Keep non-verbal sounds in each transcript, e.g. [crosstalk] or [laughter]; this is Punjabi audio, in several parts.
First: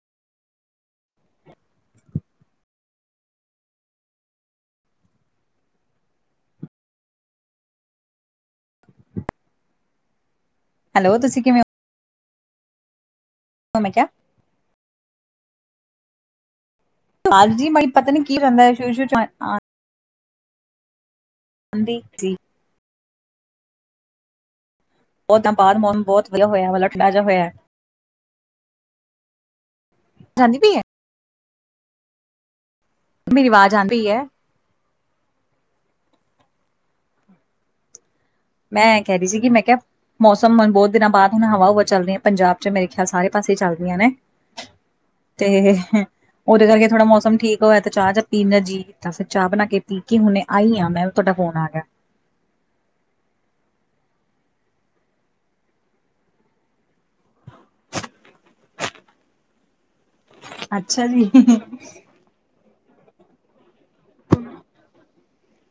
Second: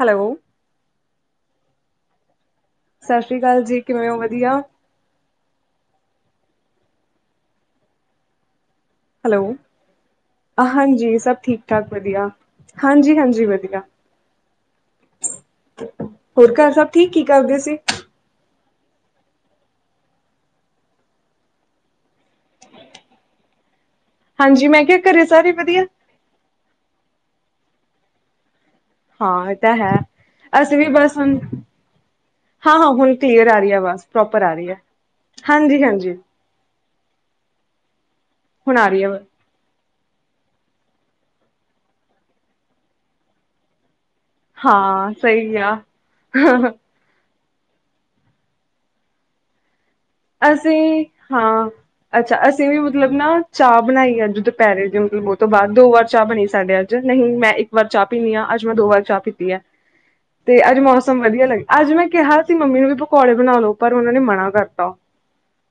ਹੈਲੋ? ਸਾ ਸ੍ਰੀ ਕਾਲ ਜੀ। ਕਿਵੇਂ ਹੋ ਵਧੀਆ? ਹੈਲੋ, ਅ ਹੈਲੋ ਹਾਂਜੀ ਸਭ ਤੁਸੀਂ ਕਿਵੇਂ ਠੀਕ-ਠਾਕ ਵਧੀਆ। ਹਾਂਜੀ ਹਾਂਜੀ ਵਧ ਹੋ ਧੀਆ, ਮੈਂ ਕਿਹਾ ਹੋਰ ਘਰ ਸਭ ਠੀਕ? ਕੀ ਕਰਦੇ [unintelligible] ਸੀ? ਮਈ ਪਤਾ ਨੀ ਕੀ ਰੈੰਦੈ [unintelligible] ਆਂਦੀ ਤੀ ਹਾਂਜੀ, ਮੈਂ ਕਿਐ ਓਦਾ ਬਾਦ ਮੋਮ ਬੌਤ ਵਲੈ ਹੋਯੈ, ਵਲਠ ਲਾਜਾ ਹੋਯੈ। ਹਾਂ ਐ ਤਾਂ ਹੈ ਜਾਂਦੀ ਪਈ ਅਸੀਂ ਹੈ ਵੀ ਬਸ ਹੁਣ ਹਾਂ-ਹਾਂ ਹੁਣ ਮੇਰੀ ਕਲੀਅਰ ਆ ਰੀ ਆਵਾਜ਼ ਐ ਆਂਦੀ ਅਵਾਜ ਪਈ ਹੈ ਪ੍ਰੋਪਰ ਆ ਰੀ ਐ। ਹਾਂਜੀ- ਹਾਂਜੀ ਹੁਣ ਮੈਂ ਆ ਐ ਰਹੀ ਕੈ ਹੈ। ਰੀ ਸੀਗੀ ਮੈਂ ਕਿਆ ਮੌਸਮ ਮਣ ਬਤ ਦਿਨਾਂ ਬਾਦ ਹੁਣ ਹਵਾ-ਹੂਵਾ ਚੱਲ ਰੀ ਹੈ ਪੰਜਾਬ 'ਚ ਮੇਰੇ ਖਿਆਲ ਸਾਰੇ ਪਾਸੇ ਚੱਲ ਰਹੀਆਂ ਨੇ। ਹਾਂ ਸਹੀ ਆ, ਤੇ ਓਦੇ ਕਰਕੇ ਥੋੜਾ ਮੌਸਮ ਠੀਕ ਤੋ ਐ ਤੇ ਚਾਹ ਜਾਂ ਪੀਣ ਦਾ ਜੀਅ ਕੀਤਾ ਸੀ ਚਾਹ ਬਣਾ ਕੇ ਪੀ ਕੇ ਹੁਣੇ ਆਈ ਆਂ ਅਸੀਂ ਮੈਂ ਤੁਹਾਡਾ ਫੋਨ ਆ ਹਾਂ ਗਿਆ। ਅੱਛਾ ਅਸੀਂ ਵੀ ਮਤਲਬ ਨਾ ਚਾਹ ਬਣਾਈ ਅੱਜ ਦੁਪਿਹਰੇ ਜੋ ਦੋ ਬੌ ਤੋ ਬਾਦ ਦੋ ਵਾਰ ਚਾਹ ਬਣੀ ਸਾਡੇ ਅੱਜ ਜ ਨਹੀਂ ਮੈਂ ਇੱਕ ਵਾਰ ਚਾਹ ਪੀਨੀ ਆਂ ਅੱਜ ਮੈਂ ਦੋ ਵਾਰ ਚਾਹ ਪੀਤੀ ਐ। ਤੇ ਅੱਜ ਅੱਛਾ ਮੌਸਮ ਜੀ ਵਧੀਆ ਲੱਗ ਅੱਜ ਮੈਂ ਕਿਹਾ ਸੀ ਮੰਮੀ ਨੂੰ ਬੀ ਪਕੌੜੇ ਬਣਾ ਲਓ ਪਰ ਉਨਾਂ ਨੇ ਮਨਾ ਕਰਤਾ।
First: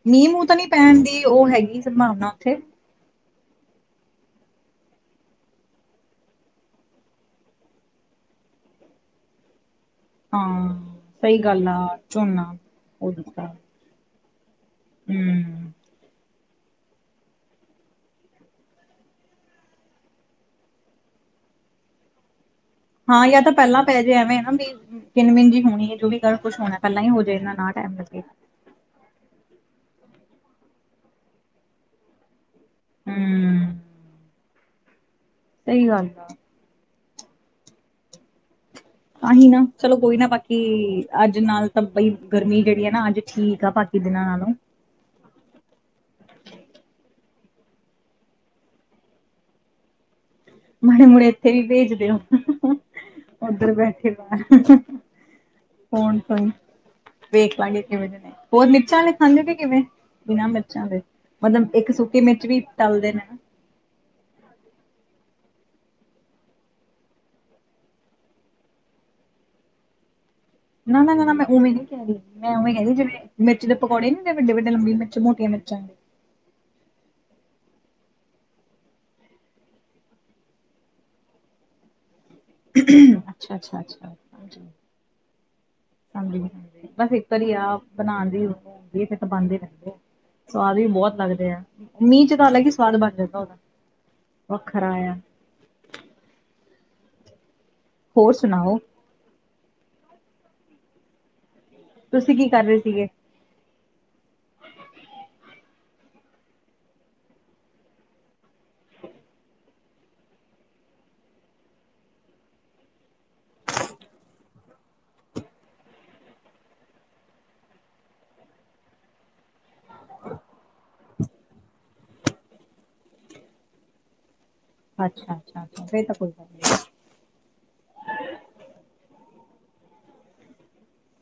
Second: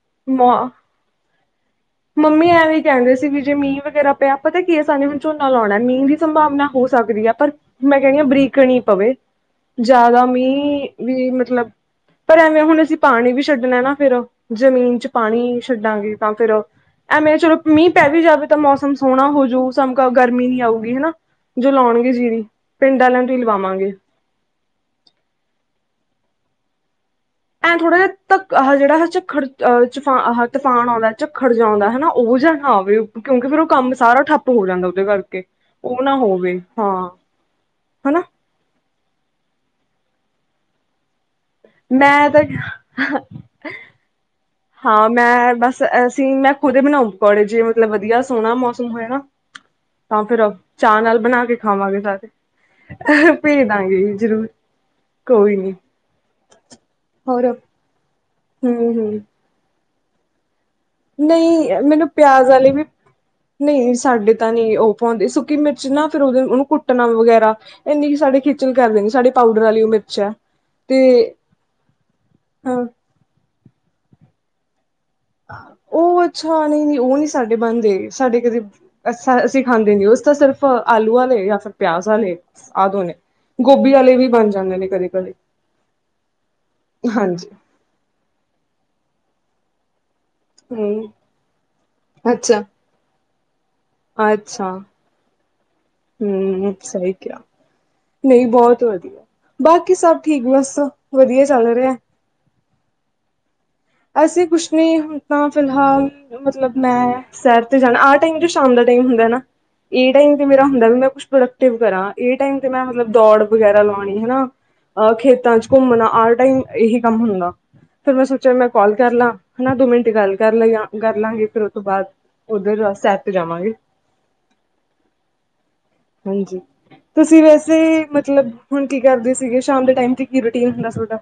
ਮੀਂਹ ਮੂੰਹ ਮੋ ਤੇ ਨੀ ਪੈਣ ਦੀ ਓਹ ਹੈਗੀ ਸੰਭਾਵਨਾ ਮੰਮੀ ਐਥੇ ਐਵੇਂ ਕਹਿੰਦੇ ਸੀ ਵੀ ਜੇ ਮੀਂਹ ਵਗੈਰਾ ਪਿਆ ਪਤਾ ਕੀ ਏ ਸਾਨੂੰ ਵੀ ਚੌਂਨਾ ਲਾਉਣਾ ਮੀਂਹ ਦੀ ਸੰਭਾਵਨਾ ਹੋ ਸਕਦੀ ਆ ਪਰ ਮੈਂ ਕਹਿਣੀ ਆ ਬਰੀਕ ਕਣੀ ਪਵੇ। ਜਿਹਦਾ ਹਾਂ ਮੀਂਹ ਵੀ ਸਹੀ ਗੱਲ ਮਤਲਬ ਆ ਪਰ ਝੋਨਾ ਐਵੇਂ ਹੁਣ ਅਸੀਂ ਉਹ ਪਾਣੀ ਵੀ ਦਿੱਤਾ। ਛੱਡਣਾ ਨਾ ਫੇਰ ਜ਼ਮੀਨ 'ਚ ਪਾਣੀ ਹੂੰ, ਛੱਡਾਂਗੇ ਤਾਂ ਫਿਰ ਐਵੇਂ ਚਲੋ ਮੀਂਹ ਪੈ ਵੀ ਜਾਵੇ ਤਾਂ ਮੌਸਮ ਸੋਹਣਾ ਹੋ ਜੂ ਸਮ ਕ ਗਰਮੀ ਨੀ ਆਊਗੀ ਹਨਾ। ਜੋ ਲੋਣ ਗੇ ਜੀਰੀ ਪਿੰਡ ਵਾਲਿਆਂ ਹਾਂ ਤੋਂ ਹੀ ਯਾ ਤਾਂ ਪਹਿਲਾਂ ਲਵਾਵਾਂਗੇ। ਪੈ ਜੇ ਐਵੇਂ ਨਾ ਮੀਂਹ ਕਿੰਨ-ਮਿੰਨ ਜੀ ਹੋਣੀ ਏ ਜੋਵੀ ਗੱਲ ਕੁਛ ਹੋਣੈ ਪਹਿਲਾਂ ਹੀ ਹੋ ਜੇ। ਐਂ ਥੋੜ੍ਹਾ ਜਾ ਧੱਕ ਆਹ ਜੇੜਾ ਝੱਖੜ ਹ ਚੂਫਾ ਤੂਫਾਨ ਆਉਂਦੈ ਝੱਖੜ ਜਾ ਆਉਂਦੈ ਹਨਾ ਓਹ ਜਿਹਾ ਹਾਂ ਵੀ ਕਿਉਂਕਿ ਫਿਰ ਉਹ ਹੂੰ। ਕੰਮ ਸਾਰਾ ਠੱਪ ਹੋ ਜਾਂਦਾ ਉਹਦੇ ਕਰਕੇ ਸਹੀ ਉਹ ਗੱਲ ਨਾ ਹੋ ਆ। ਹੋਵੇ ਹਾਂ ਹਨਾ। ਆਹੀ ਨਾ ਚਲੋ ਕੋਈ ਨਾ ਬਾਕੀ ਅੱਜ ਨਾਲ ਤਾਂ ਬਈ ਮੈਂ ਤਾਂ ਗਰਮੀ ਜਿਹੜੀ ਹੈ ਨਾ ਅੱਜ ਠੀਕ ਤਾ ਬਾਕੀ ਦਿਨਾਂ ਨਾਲੋਂ ਹਾਂ ਮੈਂ ਬਸ ਅਸੀਂ ਮੈਂ ਖੁਦ ਪਕੌੜੇ ਜੇ ਮਤਲਬ ਵਧੀਆ ਸੋਹਣਾ ਮੌਸਮ ਹੋਇਆ ਨਾ। ਤਾਂ ਫਿਰ ਚਾਹ ਮਾੜੇ ਨਾਲ ਮੁੜੇ ਬਣਾ ਇੱਥੇ ਕੇ ਵੀ ਭੇਜ ਖਾਵਾਂਗੇ ਦੇਉ। ਸਾਰੇ [inaudible] ਭੇਜ ਉਧਰ ਦਾਂਗੇ ਬੈਠੇ ਬਾਹਰ ਜ਼ਰੂਰ [inaudible] ਕੋਈ ਨੀ ਫੋਨ ਕੋਈ ਹੋਰ ਵੇਖ ਲਵਾਂਗੇ ਕਿਵੇਂ ਦੇ ਨੇ ਹੋਰ ਹੂੰ ਮਿਰਚਾਂ ਆਲੇ ਹੂੰ ਖਾਂਦੇ ਤੇ ਕਿਵੇਂ ਬਿਨਾਂ ਮਿਰਚਾਂ ਦੇ ਨਹੀਂ ਮਤਲਬ ਇੱਕ ਮੈਨੂੰ ਸੁੱਕੀ ਮਿਰਚ ਪਿਆਜ ਵੀ ਵਾਲੇ ਤਲਦੇ ਨੇ। ਨਹੀਂ ਸਾਡੇ ਤਾਂ ਨਹੀਂ ਉਹ ਪਾਉਂਦੇ ਸੁੱਕੀ ਮਿਰਚ ਨਾ ਫਿਰ ਉਹਦੇ ਉਹਨੂੰ ਕੁੱਟਣਾ ਵਗੈਰਾ ਇੰਨੀ ਕਿ ਸਾਡੇ ਖੇਚਲ ਕਰਦੇ ਨੇ ਸਾਡੀ ਪਾਊਡਰ ਵਾਲੀ ਉਹ ਮਿਰਚ ਹੈ। ਤੇ ਨਾ -ਨਾ ਮੈਂ ਉਵੇਂ ਨੀ ਕਹਿ ਰਹੀ ਮੈਂ ਉਵੇਂ ਹਾਂ ਕਹਿ ਰਹੀ ਜਿਹੜੀ ਮਿਰਚ ਦੇ ਪਕੌੜ ਨੀ ਤੇੇ ਵੱਡੇ ਵੱਡੇ ਲੰਬੀ ਮਿਰਚ ਮੋਟੀਆਂ ਮਿਰਚਾਂ ਦੇ ਉਹ ਅੱਛਾ ਨਹੀਂ- ਨਹੀਂ ਉਹ ਨੀ ਸਾਡੇ ਬਣਦੇ ਸਾਡੇ ਕਦੇ ਅ ਅਸੀਂ ਖਾਂਦੇ ਨੇ ਉਸ ਤਾਂ ਸਿਰਫ ਆਲੂਆਂ ਨੇ ਜਾਂ ਫਿਰ ਪਿਆਜਾਂ ਅਲੇ ਆ ਕੌਣ ਏ ਅੱਛਾ ਅੱਛਾ ਗੋਭੀ ਅੱਛਾ ਵਾਲੇ ਵੀ ਬਣ ਹਾਂਜੀ ਜਾਂਦੇ ਨੇ ਕਦੇ- ਕਦੇ ਹਾਂਜੀ ਬਸ ਇੱਕ ਵਾਰੀ ਹਾਂਜੀ ਹੀ ਆਪ ਬਣਾਣ ਦੀ ਏ ਬਣਾਦੇ ਰਹਿੰਦੇ ਆ ਸਵਾਦ ਵੀ ਹਮ ਬਹੁਤ ਲੱਗਦੇ ਆ ਮੀਂਹ 'ਚ ਤਾਂ ਅੱਛਾ ਅਲੱਗ ਈ ਸਵਾਦ ਬਣ ਜਾਂਦੈ ਉਦਾ ਅੱਛਾ ਹੂੰ ਸਹੀ ਕਿਹਾ ਹੋਰ ਨਹੀਂ ਸੁਣਾਓ ਬਹੁਤ ਵਧੀਆ ਬਾਕੀ ਸਭ ਠੀਕ ਬਸ ਵਧੀਆ ਚੱਲ ਰਿਹਾ। ਤੁਸੀਂ ਕੀ ਕਰ ਰੇ ਸੀਗੇ। ਅਸੀ ਕੁਛ ਨੀ ਤਾ ਫਿਲਹਾਲ ਮਤਲਬ ਮੈਂ ਸੈਰ ਤੇ ਜਾਣਾ ਆਹ ਟਾਈਮ ਜੋ ਸ਼ਾਮ ਦਾ ਟਾਈਮ ਹੁੰਦਾ ਨਾ ਇਹ ਟਾਇਮ ਤੇ ਮੇਰਾ ਹੁੰਦਾ ਮੈਂ ਕੁ ਪ੍ਰੋਕਟਿਵ ਕਰਾਂ ਇਹ ਟਾਇਮ ਤੇ ਮੈਂ ਮਤਲਬ ਦੌੜ ਵਗੈਰਾ ਲਾਉਣੀ ਹਨਾ। ਅਹ ਖੇਤਾਂ 'ਚ ਘੁੰਮਣਾ ਆਰ ਟਾਈਮ ਇਹੀ ਕੰਮ ਹੁੰਦਾ ਫਿਰ ਮੈਂ ਸੋਚਿਆ ਮੈਂ ਕਾਲ ਕਰ ਲਾਂ ਹਨਾ ਦੋ ਮਿੰਟ ਗੱਲ ਕਰ ਲ ਕਰ ਲਾਂਗੇ ਫਿਰ ਉਹ ਤੋਂ ਬਾਅਦ ਉਧਰ ਸੈਰ ਤੇ ਜਾਵਾਂਗੇ। ਅੱਛਾ-ਅੱਛਾ- ਅੱਛਾ ਫਿਰ ਤੇ ਕੋਈ ਹਾਂਜੀ ਗੱਲ ਤੁਸੀਂ ਵੈਸੇ ਮਤਲਬ ਹੁਣ ਕੀ ਕਰਦੇ ਸੀਗੇ। ਸ਼ਾਮ ਦੇ ਟਾਈਮ ਤੇ ਕੀ ਰੂਟੀਨ ਹੁੰਦਾ ਤੁਹਾਡਾ।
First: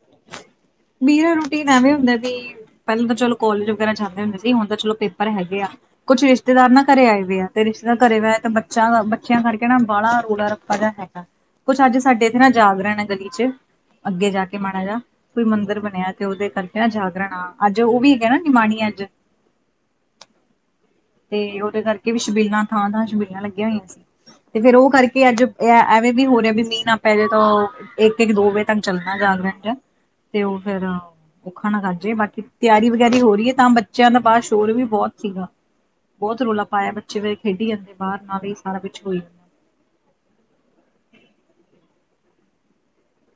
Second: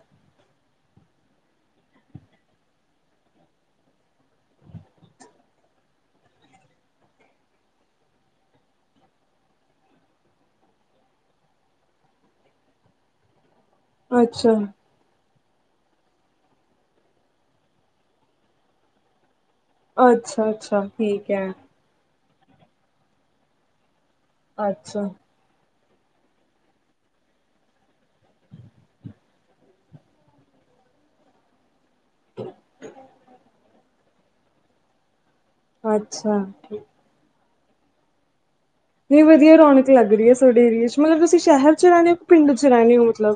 ਮੇਰਾ ਰੂਟੀਨ ਐਵੇਂ ਹੁੰਦਾ ਬਾਈ। ਪਹਿਲਾਂ ਤਾਂ ਚਲੋ ਕੋਲਜ ਵਗੈਰਾ ਜਾਂਦੇ ਹੁੰਦੇ ਸੀ ਹੁਣ ਤਾਂ ਚਲੋ ਪੇਪਰ ਹੈਗੇ ਆ। ਕੁਛ ਰਿਸ਼ਤੇਦਾਰ ਨਾ ਘਰੇ ਆਏ ਹੋਏ ਆ ਤੇ ਰਿਸ਼ਤੇਦਾਰ ਘਰੇ ਤੇ ਬੱਚਾ ਬੱਚਿਆਂ ਕਰਕੇ ਨਾ ਬਾਹਲਾ ਰੋਲਾ ਰੱਪਾ ਜਿਹਾ ਹੈਗਾ। ਕੁੱਛ ਅੱਜ ਸਾਡੇ ਇੱਥੇ ਨਾ ਜਾਗਰਣ ਹੈ ਗਲੀ ਚ ਅੱਗੇ ਜਾ ਕੇ ਅੱਛਾ ਮਾ ਹੈ ਨਾ ਕੋਈ ਮੰਦਿਰ ਬਣਿਆ ਤੇ ਉਹਦੇ ਕਰਕੇ ਨਾ ਜਾਗਰਣ ਆ ਅੱਜ ਉਹ ਵੀ ਹੈਗਾ ਨਾ ਨਿਮਾਣੀ ਅੱਜ। ਅੱਛਾ ਅੱਛਾ ਅੱਛਾ ਠੀਕ ਹੈ ਤੇ ਉਹਦੇ ਕਰਕੇ ਵੀ ਛਬੀਲਾਂ ਥਾਂ ਥਾਂ ਛਬੀਲਾਂ ਲੱਗੀਆਂ ਹੋਈਆਂ ਸੀ ਤੇ ਫੇਰ ਉਹਦੇ ਅੱਛਾ ਕਰਕੇ ਅੱਜ। ਇਹ ਐਵੇਂ ਵੀ ਹੋ ਰਿਹਾ ਵੀ ਮਹੀਨਾ ਪਹਿਲੇ ਤੋਂ ਇੱਕ ਇੱਕ ਦੋ ਵਜੇ ਤੱਕ ਚੱਲਣਾ ਜਾਦਾ। ਤੇ ਉਹ ਫੇਰ [unintelligible] ਖਣ ਕਰ ਜੇ ਬਾਕੀ ਤਿਆਰੀ ਵਿਆਰੀ ਹੋ ਰਹੀ ਹੈ ਤਾਂ ਬੱਚਿਆਂ ਦਾ ਬਾਅਦ ਸ਼ੋਰ ਵੀ ਬਹੁਤ ਸੀਗਾ। ਅੱਛਾ ਬਹੁਤ ਰੌਲਾ ਨਹੀਂ ਪਾਇਆ। ਬੱਚੇ ਵ ਖੇਡੀ ਜਾਂਦੇ ਬਾਹਰ ਨਾ ਵੀ ਸਾਰਾ ਕੁਛ ਹੋਈ। ਵਧੀ ਰੌਕ ਲੱਗ ਰਹੀ ਹੈ। ਤੁਹਾਡੇ ਏਰੀਏ ਚ ਮਤਲਬ ਤੁਸੀਂ ਸ਼ਹਿਰ ਚ ਰਹਿਦੇ ਹੋ ਕਿ ਪਿੰਡ ਚ ਰਹਿੰਦੇ ਹੋ ਮਤਲਬ।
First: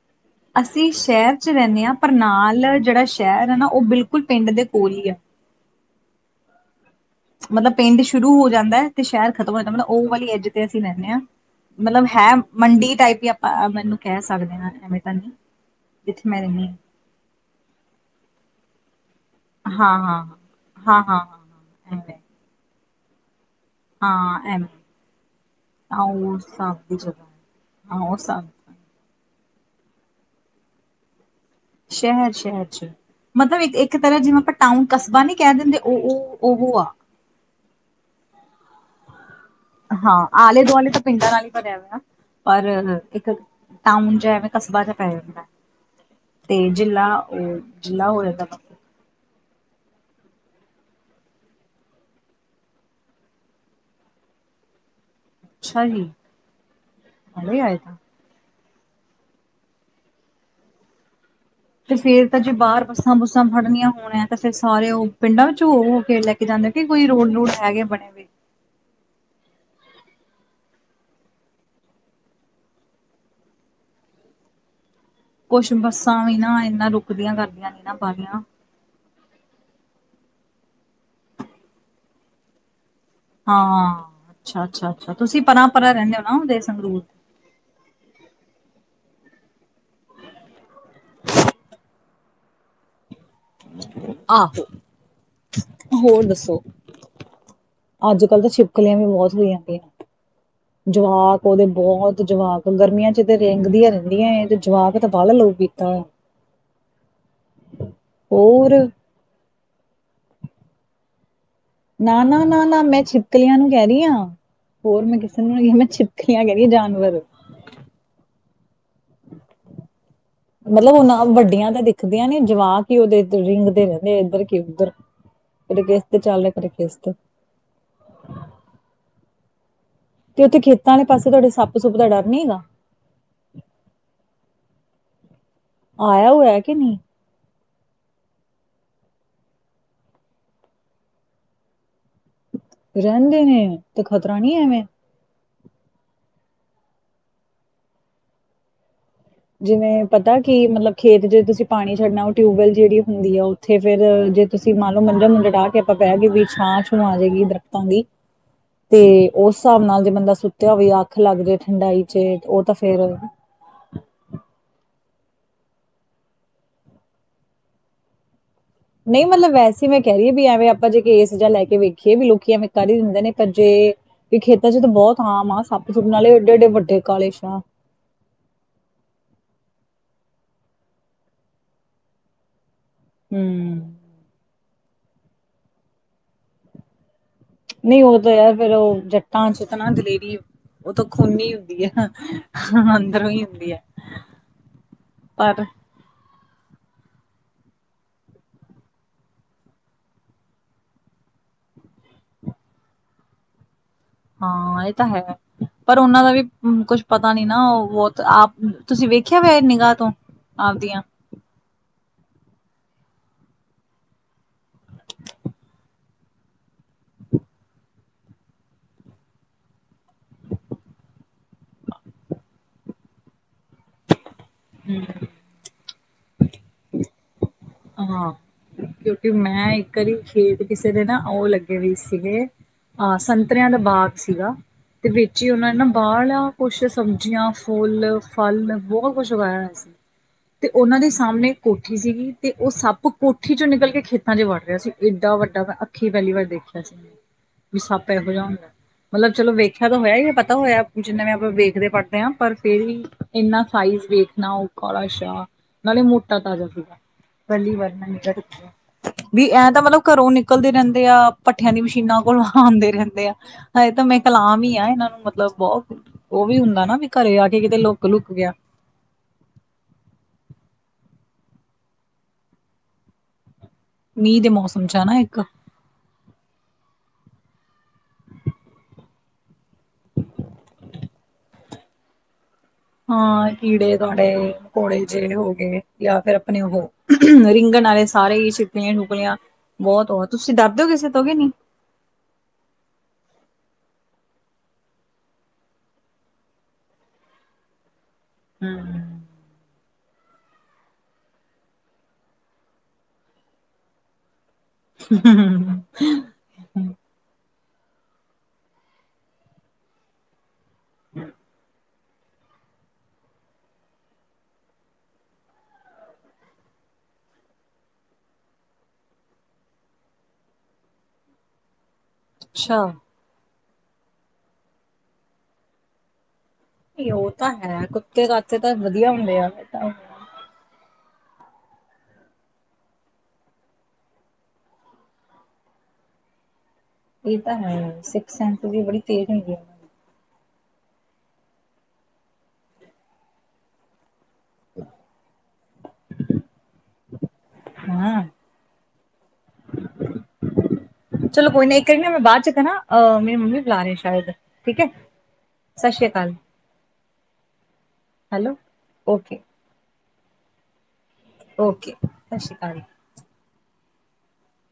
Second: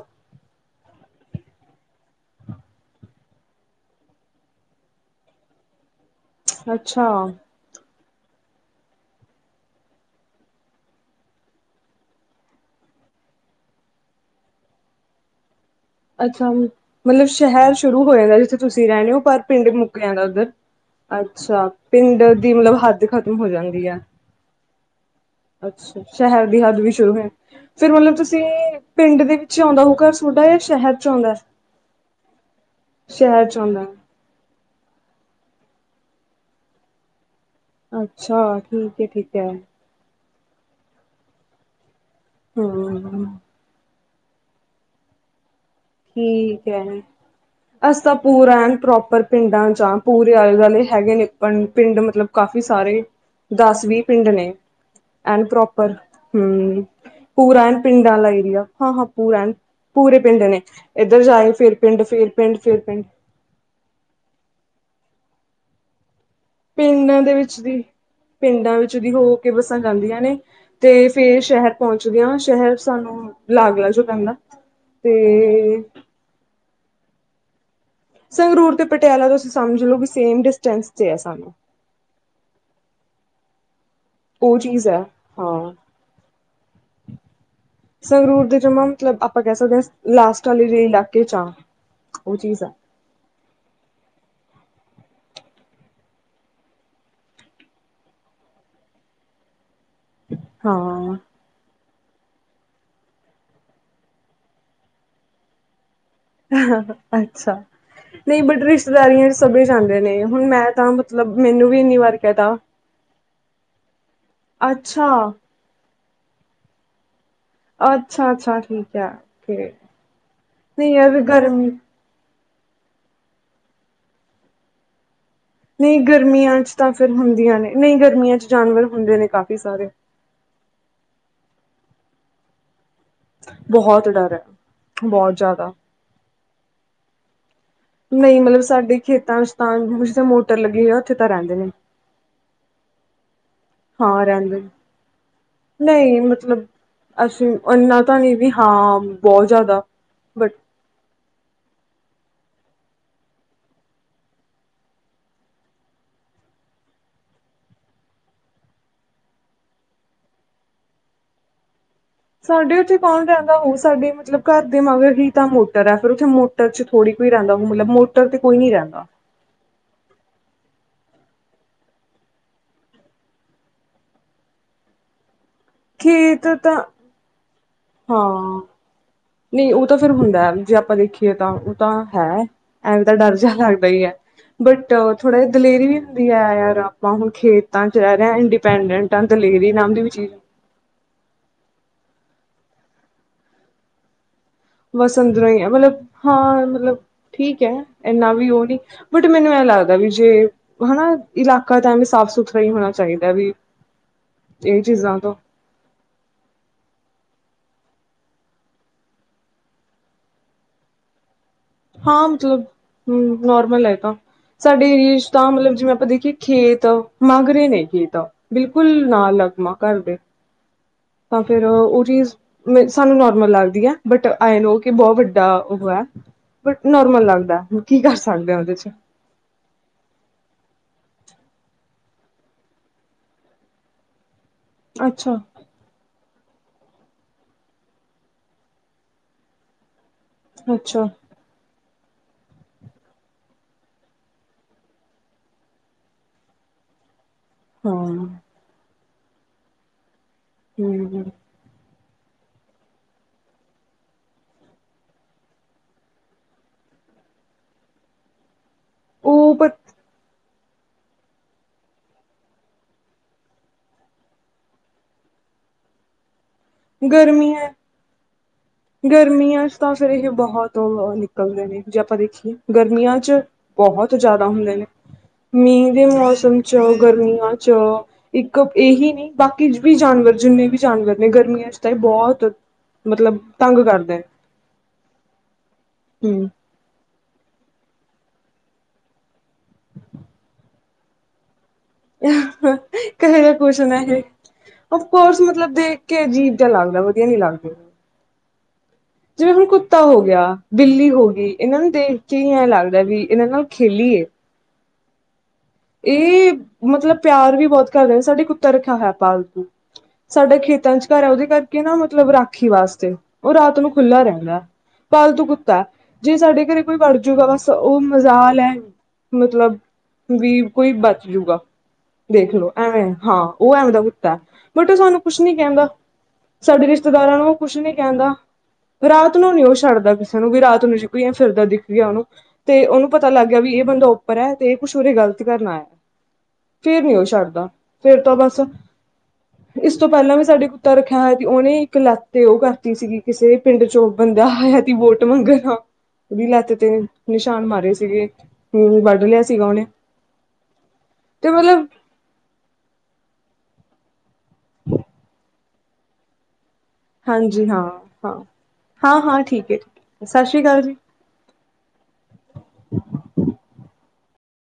ਅਸੀਂ ਸ਼ਹਿਰ ਚ ਰਹਿੰਦੇ ਹਾਂ। ਪਰ ਨਾਲ ਜਿਹੜਾ ਸ਼ਹਿਰ ਹੈ ਨਾ ਉਹ ਬਿਲਕੁਲ ਪਿੰਡ ਦੇ ਕੋਲ ਹੀ ਆ। ਅੱਛਾ। ਮਤਲਬ ਪਿੰਡ ਸ਼ੁਰੂ ਹੋ ਜਾਂਦਾ ਤੇ ਸ਼ਹਿਰ ਖ਼ਤਮ ਹੋ ਜਾਂਦਾ। ਮਤਲਬ ਉਹ ਵਾਲੀ ਜਗ੍ਹਾ ਤੇ ਅਸੀਂ ਰਹਿੰਦੇ ਹਾਂ। ਮਤਲਬ ਹੈ ਮੰਡੀ ਟਾਈਪ ਵੀ ਆਪਾਂ ਮੈਨੂੰ ਕਹਿ ਸਕਦੇ ਹਾਂ ਐਵੇਂ ਤਾਂ ਨਹੀਂ। ਜਿੱਥੇ ਮੈਂ ਅੱਛਾ ਰਹਿੰਦੀ ਮਤਲਬ ਸ਼ਹਿਰ ਸ਼ੁਰੂ ਹੋ ਜਾਂਦਾ ਜਿੱਥੇ ਤੁਸੀਂ ਰਹਿੰਦੇ ਹੋ ਪਰ। ਪਿੰਡ ਮੁੱਕ ਹਾਂ ਜਾਂਦਾ ਹਾਂ ਉੱਧਰ ਹਾਂ ਹਾਂ ਹਾਂ ਅੱਛਾ ਹਾਂ ਐਵੇਂ। ਪਿੰਡ ਦੀ ਮਤਲਬ ਹੱਦ ਖਤਮ ਹੋ ਜਾਂਦੀ ਹੈ। ਹਾਂ ਐਵੈ। ਅੱਛਾ ਸ਼ਹਿਰ ਦੀ ਹੱਦ ਵੀ ਸ਼ੁਰੂ ਜਗ੍ਹਾ ਹੈ ਫਿਰ ਹਾਂ ਉਹ ਮਤਲਬ ਤੁਸੀਂ। ਹਿਸਾਬ ਪਿੰਡ ਦੇ ਵਿੱਚ ਆਉਂਦਾ ਉਹ ਘਰ ਤੁਹਾਡਾ ਜਾਂ ਸ਼ਹਿਰ ਚ ਆਉਂਦਾ ਹੈ। ਸ਼ਹਿਰ, ਸ਼ਹਿਰ ਚ ਮਤਲਬ ਇੱਕ ਆਉਂਦਾ ਇੱਕ। ਤਰਾ ਜਿਵੇਂ ਆਪਾਂ ਟਾਊਨ ਕਸਬਾ ਨੀ ਕੈ ਦਿੰਦੇ, ਓ ਓ ਓਹੋ ਆ ਅੱਛਾ, ਠੀਕ ਏ, ਠੀਕ ਐ। ਹਾਂ, ਆਲੇ-ਦੁਆਲੇ ਤਾਂ ਪਿੰਡਾਂ ਨਾਲ ਈ ਭਰਿਆ ਰੈਨਾ ਪਰ ਹਮ ਇੱਕ ਟਾਊਨ ਜਾ ਐਵੇਂ ਕਸਬਾ ਜਾ ਪੈ ਜਾਂਦਾ ਐ ਠੀਕ ਐ, ਅਸੀ ਜਿਲਾ ਤਾਂ ਹੋ ਜਾਂਦਾ ਪੂਰਾ ਵਾ ਐਨ ਪ੍ਰੋਪਰ ਪਿੰਡਾਂ ਚਾਂ ਪੂਰੇ ਆਲੇ-ਦੁਆਲੇ ਹੈਗੇ ਨੇ ਪਨ ਪਿੰਡ ਮਤਲਬ ਕਾਫੀ ਸਾਰੇ ਦਾੱਸ-ਵੀਹਪਿੰਡ ਨੇ ਐਨ ਅੱਛਾ ਪ੍ਰੋਪਰ, ਜੀ ਹੂੰ, ਨਾਲੇ ਪੂਰਾ ਆਏ ਐਨ ਤਾਂ ਪਿੰਡਾ ਆਲਾ ਏਰੀਆ, ਹਾਂ-ਹਾਂ ਪੂਰਨ ਪੂਰੇ ਪਿੰਡ ਨੇ ਇੱਧਰ ਸਾਰੇ ਫਿਰ ਤੇ ਪਿੰਡ ਫੇਰ ਫਿਰ ਤਾਂ ਜੇ ਪਿੰਡ ਫਿਰ ਬਾਰ ਪਿੰਡ ਬੱਸਾਂ-ਬੁੱਸਾਂ ਫੜਨੀਆਂ ਹੋਨ ਐ ਤੇ ਫੇਰ ਸਾਰੇ ਓ ਪਿੰਡਾਂ ਵਿੱਚ ਹੋ-ਹੋ ਕੇ ਲੈ ਕੇ ਇਨਾਂ ਦੇ ਵੀ ਕੋਈ ਪਿੰਡਾਂ ਦੇ ਰੋਡ-ਰੁਡ ਵਿੱਚ ਹੈਗੇ ਦੀ ਬਣੇ। ਹੋਏ ਪਿੰਡਾਂ ਵਿੱਚ ਦੀ ਹੋ-ਹੋ ਕੇ ਬੱਸਾਂ ਜਾਂਦੀਆਂ ਨੇ, ਤੇ ਫੇਰ ਸ਼ਹਿਰ ਪਹੁੰਚਦੀਆਂ। ਸ਼ਹਿਰ ਸਾਨੂੰ ਲੱਗ-ਲੱਗ ਜੋ ਪੈਂਦਾ। ਕੱਸ਼ ਤੇ ਬੱਸਾਂ ਵੀ ਨਾ, ਇੰਨਾ ਰੁਕਦੀਆਂ ਕਰਦੀਆਂ ਨੀ। ਨਾ ਬਾਹਲੀਆਂ ਸੰਗਰੂਰ ਤੇ ਪਟਿਆਲਾ ਤੂਸੀ ਸਮਝ ਲੋ, ਵੀ ਸੇਮ ਡਿਸਟੈਂਸ ਤੇ ਐ ਸਾਨੂੰ। ਹਾਂ, ਉਹ ਅੱਛਾ, ਚੀਜ਼ ਅੱਛਾ, ਹੈ ਅੱਛਾ, ਤੂਸੀ ਹਾਂ ਪਰਾਂ-ਪਰਾਂ ਰੈਂਨੇ ਓ ਨਾ, ਉਦੇ ਸੰਗਰੂਰ। ਸੰਗਰੂਰ ਦੇ ਜਮਾ ਮਤਲਬ ਆਪਾਂ ਕਹਿ ਸਕਦੇ ਹਾਂ। ਲਾਸਟ ਵਾਲੇ ਜਿਹੜ ਇਲਾਕੇ ਚ ਆ ਉਹ ਚੀਜ਼ ਆ। ਆਹੋ, ਹੋਰ ਦੱਸੋ? ਅੱਜ ਕੱਲ੍ਹ ਤਾਂ ਛਿਪਲੀਆਂ ਵੀ ਬਹੁਤ ਹੋਈ ਪਈਆਂ। ਹਾਂ। ਜਵਾਕ ਓਦੇ ਬੋਹਤ ਜਵਾਕ, ਗਰਮੀਆਂ ਚ ਤੇ ਰੇਂਗਦੀਆਂ ਰੈਂਦੀਐਂ ਤੇ ਜਵਾਕ ਤਾਂ ਵਾੱਲ ਲੋਗੀ [unintelligible] [unintelligible] ਅੱਛਾ, ਨਈ ਬਟ ਹੋਰ ਰਿਸ਼ਤੇਦਾਰੀਆਂ ਸਭੇ ਜਾਂਦੇ ਨੇ, ਹੁਨ ਮੈਂ ਤਾਂ ਮਤਲਬ ਮੈਨੂੰ ਵੀਨ ਨਾ, ਨਾ, ਨਾ-ਨਾ ਮੈਂ ਛਿਪਕਲੀਆਂ ਨੂੰ ਕੈ ਰੀ ਆਂ, ਹੋਰ ਅੱਛਾ, ਮੈਂ ਕਿਸੇ ਨੂੰ ਨੀ, ਹਾਂ ਮੈਂ ਛਿਪਕਲੀਆਂ ਕੈ ਰੀ ਆ ਜਾਨਵਰ ਅੱਛਾ-ਅੱਛਾ, ਠੀਕ ਐ ਫੇਰ ਮਲਬ ਓ ਨਾ ਵੱਡੀਆਂ ਤਾਂ ਦਿਖਦੀਆਂ ਨੇ, ਜਵਾਕ ਈ ਓਦੇ ਰਿੰਗਦੇ ਰੈਂਦੇ ਐੱਧਰ ਕੀ ਉੱਧਰ ਕਦੇ ਨਈ ਕਿਸ ਤੇ ਚੱਲ ਰਿਹਾ ਗਰਮੀਆਂ ਕਦੇ ਚ ਤਾਂ ਕਿਸ ਫੇਰ ਤੇ ਹੁੰਦੀਆਂ ਨੇ, ਨਈ ਗਰਮੀਆਂ ਚ ਜਾਨਵਰ ਹੁੰਦੇ ਨੇ ਕਾਫੀ ਸਾਰੇ ਤੇ ਓਥੇ ਖੇਤਾਂ ਆਲੇ ਪਾਸੇ ਤੋਆਡੇ ਸੱਪ ਸੁੱਪ ਦਾ ਡਰ ਨੀ ਹੈਗਾ। ਬੋਹਤ ਡਰ ਐ, ਬੌਤ ਜੈਦਾ। ਆਇਆ ਹੋਇਆ ਕਿ ਨੀ। ਨਈ ਮਤਲਬ ਸਾਡੇ ਖੇਤਾਂ ਵਿੱਚ ਤਾਂ ਡਿਜੀਟਲ ਮੋਟਰ ਲੱਗੀ ਆ ਓਥੇ ਤਾਂ ਰੈਂਦੇ ਨੇ। ਰੈਂਦੇ ਨੇ, ਤੇ ਹਾਂ ਖਤਰਾ ਨੀ ਰਹਿੰਦੇ ਨੇ। ਐਵੇਂ? ਨਹੀਂ ਮਤਲਬ ਅਸੀ ਅੱਨਾ ਤਾਂ, ਨਈ ਵੀ ਹਾਂ ਬਹੁਤ ਜ਼ਿਆਦਾ ਜਿਵੇਂ ਪਤਾ ਬਟ ਕਿ, ਮਲਬ ਖੇਤ ਜੇ ਤੂਸੀ ਪਾਣੀ ਛੱਡਨੈ ਓ ਟਿਊਬਵੈਲ ਜੇੜੀ ਹੁੰਦੀ ਐ, ਉਥੇ ਫੇਰ ਜੇ ਤੂਸੀ ਮਾੰਨ ਲੋ, ਮੰਜਾ-ਮੁੰਜਾ ਡਾ ਕੇ ਅਪਾਂ ਕੈ ਕੇ ਵੀ ਛਾਂ-ਛੂੰ ਆ ਜੇਗੀ, ਦਰਖਤਾਂ ਦੀ। ਤੇ ਓਸ ਸ੍ਹਾਬ ਨਾਲ ਜੇ ਬੰਦਾ ਸੁੱਤੇਆ ਹੋਵੇ ਆੱਖ ਲਾੱਗ ਜੇ ਠੰਡਾਈ ਚ, ਤੇ ਓ ਤਾਂ ਫੇਰ ਤਾ ਓ ਸਾਡੇ ਮਤਲਬ ਘਾਰ ਦੇ ਮਗਰ ਹੀ ਤਾਂ ਮੋਟਰ ਐ, ਫਿਰ ਉਥੇ ਮੋਟਰ ਚ ਥੋੜੀ ਕੋਈ ਰੈਂਦਾ ਹੂੰ ਮਲਬ ਮੋ ਤਤ ਕੋਈ ਨੀ ਰੈਂਦਾ। ਨਹੀਂ ਮਤਲਬ ਵੈਸੇ ਮੈਂ ਕੈ ਰੀ ਏ ਵੀ ਐਵੇਂ ਆਪਾਂ ਜੇ ਕੇਸ ਜਾ ਲੈ ਕੇ ਵੇਖੀਏ, ਵੀ ਲੋਕੀ ਐਵੇਂ ਕਾਰ ਲੀਂਦਾ ਨਾ ਪਰ ਜੇ ਵੀ ਖੇਤਾਂ ਚ ਤੇ ਬੋਤ ਹ੍ਰਾਮ ਆ, ਸਾੱਪ-ਸੂਪ, ਨਾਲੇ ਖੇਤ ਏਡੇ-ਏਡੇ ਤਾਂ ਵੱਡੇ ਕਾਲੇ ਸ਼ਾ ਹਾਂ, ਨਈ ਉ ਤਾਂ ਫੇਰ ਹੁੰਦੈ, ਜੇ ਆਪਾਂ ਦੇਖੀਏ ਤਾਂ ਉ ਤਾਂ ਹੈ। ਐਵੇ ਤਾਂ ਡਾਰ ਜਾ ਲਾੱਗਦੈ ਹਮ ਈ ਐ ਬਟ ਥੋੜਾ ਜਾ ਦਲੇਰੀ ਵੀ ਆਂਦੀ ਐ, ਯਾਰ ਆਪਾਂ ਹੁਨ ਖੇਤ ਨੀ, ਉ ਤੇ ਰੈ ਫੇਰ ਓ ਜੱਟਾਂ ਚ ਤਨਾ ਨਾਮ ਦੀ ਵੀ ਚੀਜ਼ ਦਲੇਰੀ ਓ ਤਾਂ ਖੂਨੀ ਹੁੰਦੀ ਐ, ਅੰਦਰੋਂ ਈ ਹੁੰਦੀ ਐ। ਵਸ ਅਦਰੋਂ ਈ ਐ, ਮਲਬ ਹਾਂ, ਮਲਬ, ਠੀਕ ਐ, ਏਨਾਂ ਵੀ ਓ ਨੀ ਬਟ ਮੈਨੂੰ ਇਹ ਲੱਗਦਾ ਵੀ ਜੇ ਹਨਾ! ਇਲਾਕਾ ਤਾਂ ਵੀ ਸਾਫ਼ ਸੁਥਰਾ ਹੀ ਹੋਣਾ ਚਾਹੀਦਾ। ਵੀ ਹਾਂ ਇਹ ਤਾਂ ਚੀਜ਼ਾਂ ਹੈਗੈ। ਤੋਂ ਪਰ ਉਹਨਾਂ ਦਾ ਵੀ ਕੁਛ ਪਤਾ ਨੀ ਨਾ ੳਹ ਬਹੁਤ ਆਪ ਤੁਸੀਂ ਵੇਖਿਆ ਵ ਨਿਗਾਹ ਤੋਂ। ਆਪਦੀਆਂ ਹਾਂ, ਮਤਲਬ ਹਮ ਨੋਰਮਲ ਹੈ ਤਾਂ। ਸਾਡੇ ਏਰੀਏ ਚ ਤਾਂ ਮਤਲਬ ਜਿਵੇਂ ਆਪਾਂ ਦੇਖੀਏ ਖੇਤ ਮਗ ਰਹੇ ਨੇ ਖੇਤ। ਬਿਲਕੁਲ ਨਾਲ ਲੱਗਮਾ ਘਰ ਦੇ। ਤਾਂ ਫਿਰ ਉਹ ਚੀਜ਼ ਮ ਸਾਨੂੰ ਨੋਰਮਲ ਲੱਗਦੀ ਐ। ਬਟ ਆਈ ਨੋ ਕਿ ਹਮ ਬਹੁਤ ਵੱਡਾ ਉਹ ਹੈ ਬਟ ਨੋਰਮਲ ਲੱਗਦਾ। ਕੀ ਕਰ ਹਾਂ, ਸਕਦੇ ਆ ਉਹਦੇ ਚ ਕਿਉਂਕਿ ਮੈਂ ਇੱਕ ਵਾਰੀ ਖੇਤ ਕਿਸੇ ਦੇ ਨਾ ਉਹ ਲੱਗੇ ਵੀ ਸੀਗੇ। ਹਾਂ, ਸੰਤਤਰਿਆਂ ਦਾ ਬਾਗ ਸੀਗਾ ਤੇ ਅੱਛਾ ਵਿੱਚ ਹੀ ਉਹਨਾ ਨੇ ਨਾ ਬਾਹਲਾ ਕੁਛ ਸਬਜ਼ੀਆਂ ਫੁੱਲ ਫਲ ਬਹੁਤ ਕੁਛ ਉਗਾਇਆ ਹੋਇਆ ਸੀਂ। ਤੇ ਉਹਨਾਂ ਅੱਛਾ ਦੇ ਸਾਹਮਣੇ ਇਕ ਕੋਠੀ ਸੀਗੀ। ਤੇ ਉਹ ਸੱਪ ਕੋਠੀ ਚੋਂ ਨਿਕਲ ਕੇ ਖੇਤਾਂ ਚ ਵੜ ਰਿਹਾ ਸੀ ਏਡਾ ਵੱਡਾ ਮੈਂ ਅੱਖੀ ਪਹਿਲੀ ਵਾਰ ਦੇਖਿਆ ਸੀ। ਮੈਂ [inaudible] ਵੀ ਸੱਪ ਇਹੋ ਜਿਹਾ ਹੁੰਦਾ ਮਤਲਬ ਚਲੋ ਵੇਖਿਆ ਤਾਂ ਹੋਇਆ ਏ ਪਤਾ ਹੋਇਆ ਜਿੰਨੇ ਹਮ ਵੇਂ ਆਪਾਂ ਵੇਖਦੇ ਪੜ੍ਹਦੇ ਹਾਂ। ਪਰ ਫੇਰ ਵੀ ਇੰਨਾ ਸਾਈਜ਼ ਵੇਖਣਾ ਉਹ ਕਾਲਾ ਸ਼ਾਹ ਨਾਲੇ ਮੋਟਾ ਤਾਜ਼ਾ ਸੀਗਾ। ਪਹਿਲੀ ਵਾਰ ਨ ਵੀ ਉਹ ਪ ਐਂ ਤਾਂ ਮਤਲਬ ਘਰੋਂ ਨਿਕਲ। ਨਿਕਲਦੇ ਰੈਂਦੇ ਆ, ਪਠੇਆਂ ਦੀ ਮਸ਼ੀਨਾਂ ਕੋਲੋ ਆਂਦੇ ਰੈਂਦੇ ਆ। ਹਏ ਤਾਂ ਮੈਂ ਕਾਲ ਆਮ ਈ ਐ, ਏਨਾਂ ਨੂੰ ਮਤਲਬ ਬੋਤ ਓ ਵੀ ਹੁੰਦ ਨਾ ਵੀ ਘਰੇ ਆ ਕੇ ਗਰਮੀਆਂ ਕਿਤੇ ਲੋਕ-ਲੁੱਕ ਗਿਆ। ਗਰਮੀਆਂ ਚ ਤਾਂ ਫੇਰ ਏਹ ਬੋਹਤ ਓ ਨਿਕਲਦੇ ਨੇ, ਜੇ ਆਪਾਂ ਦੇਖੀਏ, ਗਰਮੀਆਂ ਚ ਬਹੁਤ ਮੀਂਹ ਜ਼ਿਆਦਾ ਦੇ ਹੁੰਦੇ ਨੇ ਮੌਸਮ 'ਚ ਨਾ ਇੱਕ ਮੀਂਹ ਦੇ ਮੌਸਮ ਚ ਗਰਮੀਆਂ ਚ। ਇੱਕ ਇਹੀ ਨਹੀਂ ਬਾਕੀ ਵੀ ਜਾਨਵਰ ਜਿੰਨੇ ਵੀ ਜਾਨਵਰ ਨੇ ਗਰਮੀਆਂ ਚ ਤਾਂ ਇਹ ਬਹੁਤ। ਮਤਲਬ ਹਾਂ ਤੰਗ ਕੀੜੇ, ਕਰਦੇ ਕਾਡੇ, ਘੋੜੇ ਜਿਹੇ ਹੋ ਗਏ ਜਾਂ ਫਿਰ ਹੂੰ ਆਪਣੇ ਉਹ। ਰੇਂਗਣ ਆਲੇ ਸਾਰੇ ਹੀ ਛਿੱਪਲੀਆਂ-ਛੁਪਕਲੀਆਂ ਬਹੁਤ ਉਹ ਤੁਸੀਂ ਡਰਦੇ ਹੋ ਕਿਸੇ ਤੋਂ ਕਿ ਨੀ। ਕਹੇ ਜਾ ਕੁੋਛਣ ਹੈ ਇਹ? ਅਫਕੋਰਸ ਮਤਲਬ ਦੇਖ ਕੇ ਅਜੀਬ ਜਿਹਾ ਲੱਗਦਾ ਵਧੀਆ ਨੀ ਲੱਗਦੇ। ਹਮ। ਜਿਵੇਂ ਹੁਣ ਕੁੱਤਾ ਹੋ ਗਿਆ, ਬਿੱਲੀ ਹੋ ਗਈ, ਇਹਨਾਂ ਨੂੰ ਦੇਖ ਕੇ ਐਂ ਲੱਗਦਾ ਵੀ ਇਹਨਾਂ ਨਾਲ ਖੇਲੀਏ। [unintelligible] ਇਹ ਮਤਲਬ ਪਿਆਰ ਵੀ ਬਹੁਤ ਕਰਦੇ ਸਾਡੇ ਕੁੱਤਾ ਰੱਖਿਆ ਹੋਇਆ ਪਾਲਤੂ ਸਾਡਾ ਖੇਤ ਤੰਚਕਾਰ ਹੈ ਉਹਦੇ ਕਰਕੇ ਨਾ ਮਤਲਬ ਰਾਖੀ ਵਾਸਤੇ ਉਹ ਰਾਤ ਨੂੰ ਖੁੱਲ੍ਹਾ ਰਹਿੰਦਾ। ਪਾਲਤੂ ਕੁੱਤੈ, ਜੇ ਸਾਡੇ ਘਰੇ ਕੋਈ ਵੜ ਜੂਗਾ ਬਸ ਉਹ ਮਜ਼ਾਲ ਐ ਮਤਲਬ ਵੀ ਕੋਈ ਬਚ ਜੂਗਾ ਦੇਖਲੋ ਅੱਛਾ ਐਵੇਂ। ਹਾਂ ਉਹ ਐਂਵੇ ਦਾ ਕੁੱਤਾ, ਬਟ ਉਹ ਸਾਨੂੰ ਕੁਛ ਨੀ ਕਹਿੰਦਾ। ਸਾਡੇ ਨਹੀਂ ਰਿਸ਼ਤੇਦਾਰਾਂ ਨੂੰ ਤਾਂ ਉਹ ਕੁਛ ਹੈ ਨੀ ਕੁੱਤੇ ਕਹਿੰਦਾ ਕਾਤੇ ਤਾਂ ਵਧੀਆ ਰਾਤ ਹੁੰਦੇ ਆ ਨੂੰ ਨੀ ੳਹ ਛੱਡਦਾ ਕਿਸੇ ਨੂੰ ਵੀ ਰਾਤ ਨੂੰ ਜੇ ਕੋਈ ਫਿਰਦਾ ਦਿਖ ਗਿਆ, ਉਹਨੂੰ ਤੇ ਉਹਨੂੰ ਪਤਾ ਲੱਗ ਗਿਆ ਵੀ ਇਹ ਬੰਦਾ ਉੱਪਰ ਹੈ ਤੇ ਇਹ ਕੁਛ ਉਰੇ ਗ਼ਲਤ ਕਰਨ ਆਇਆ। ਫਿਰ ਨਹੀਂ ਉਹ ਇਹ ਤਾਂ ਛੱਡਦਾ, ਹੈ ਫਿਰ ਤਾਂ ਸਿਕਸ ਸੈਂਸ ਬਸ ਵੀ ਬੜੀ ਤੇਜ਼ ਹੁੰਦੀ ਆ ਇਸ ਤੋਂ ਪਹਿਲਾਂ ਵੀ ਸਾਡੇ ਕੁੱਤਾ ਰੱਖਿਆ ਹੋਇਆ ਸੀ, ਉਹਨੇ ਇੱਕ ਲੱਤ ਤੇ ਉਹ ਕਰਤੀ ਸੀਗੀ ਕਿਸੇ ਪਿੰਡ ਚੋਂ ਬੰਦਾ ਆਇਆ ਤ ਵੋਟ ਮੰਗਣਾ ਉਹਦੀ ਲੱਤ ਤੇ, ਤੇ ਨਿਸ਼ਾਨ ਮਾਰੇ ਹਾਂ ਸੀਗੇ, ਵੱਢ ਲਿਆ ਸੀਗਾ ਉਹਨੇ ਤੇ ਚਲੋ ਕੋਈ ਨਾ ਇੱਕ ਮਤਲਬ ਕਰੀ ਨਾ ਮੈਂ ਬਾਅਦ ਚ ਕਰਾ ਅਹ ਮੇਰੀ ਮੰਮੀ ਬੁਲਾ ਰਹੇ ਸ਼ਾਇਦ ਠੀਕ ਹੈ ਸਤਿ ਸ੍ਰੀ ਅਕਾਲ'। ਹਾਂਜੀ ਹਾਂ, ਹਾਂ, ਹੈਲੋ ਹਾਂ, ਓਕੇ ਹਾਂ ਠੀਕ ਹੈ ਠੀਕ ਸਤਿ ਸ਼੍ਰੀ ਅਕਾਲ ਜੀ। ਓਕੇ, ਸਤਿ ਸ਼੍ਰੀ ਅਕਾਲ।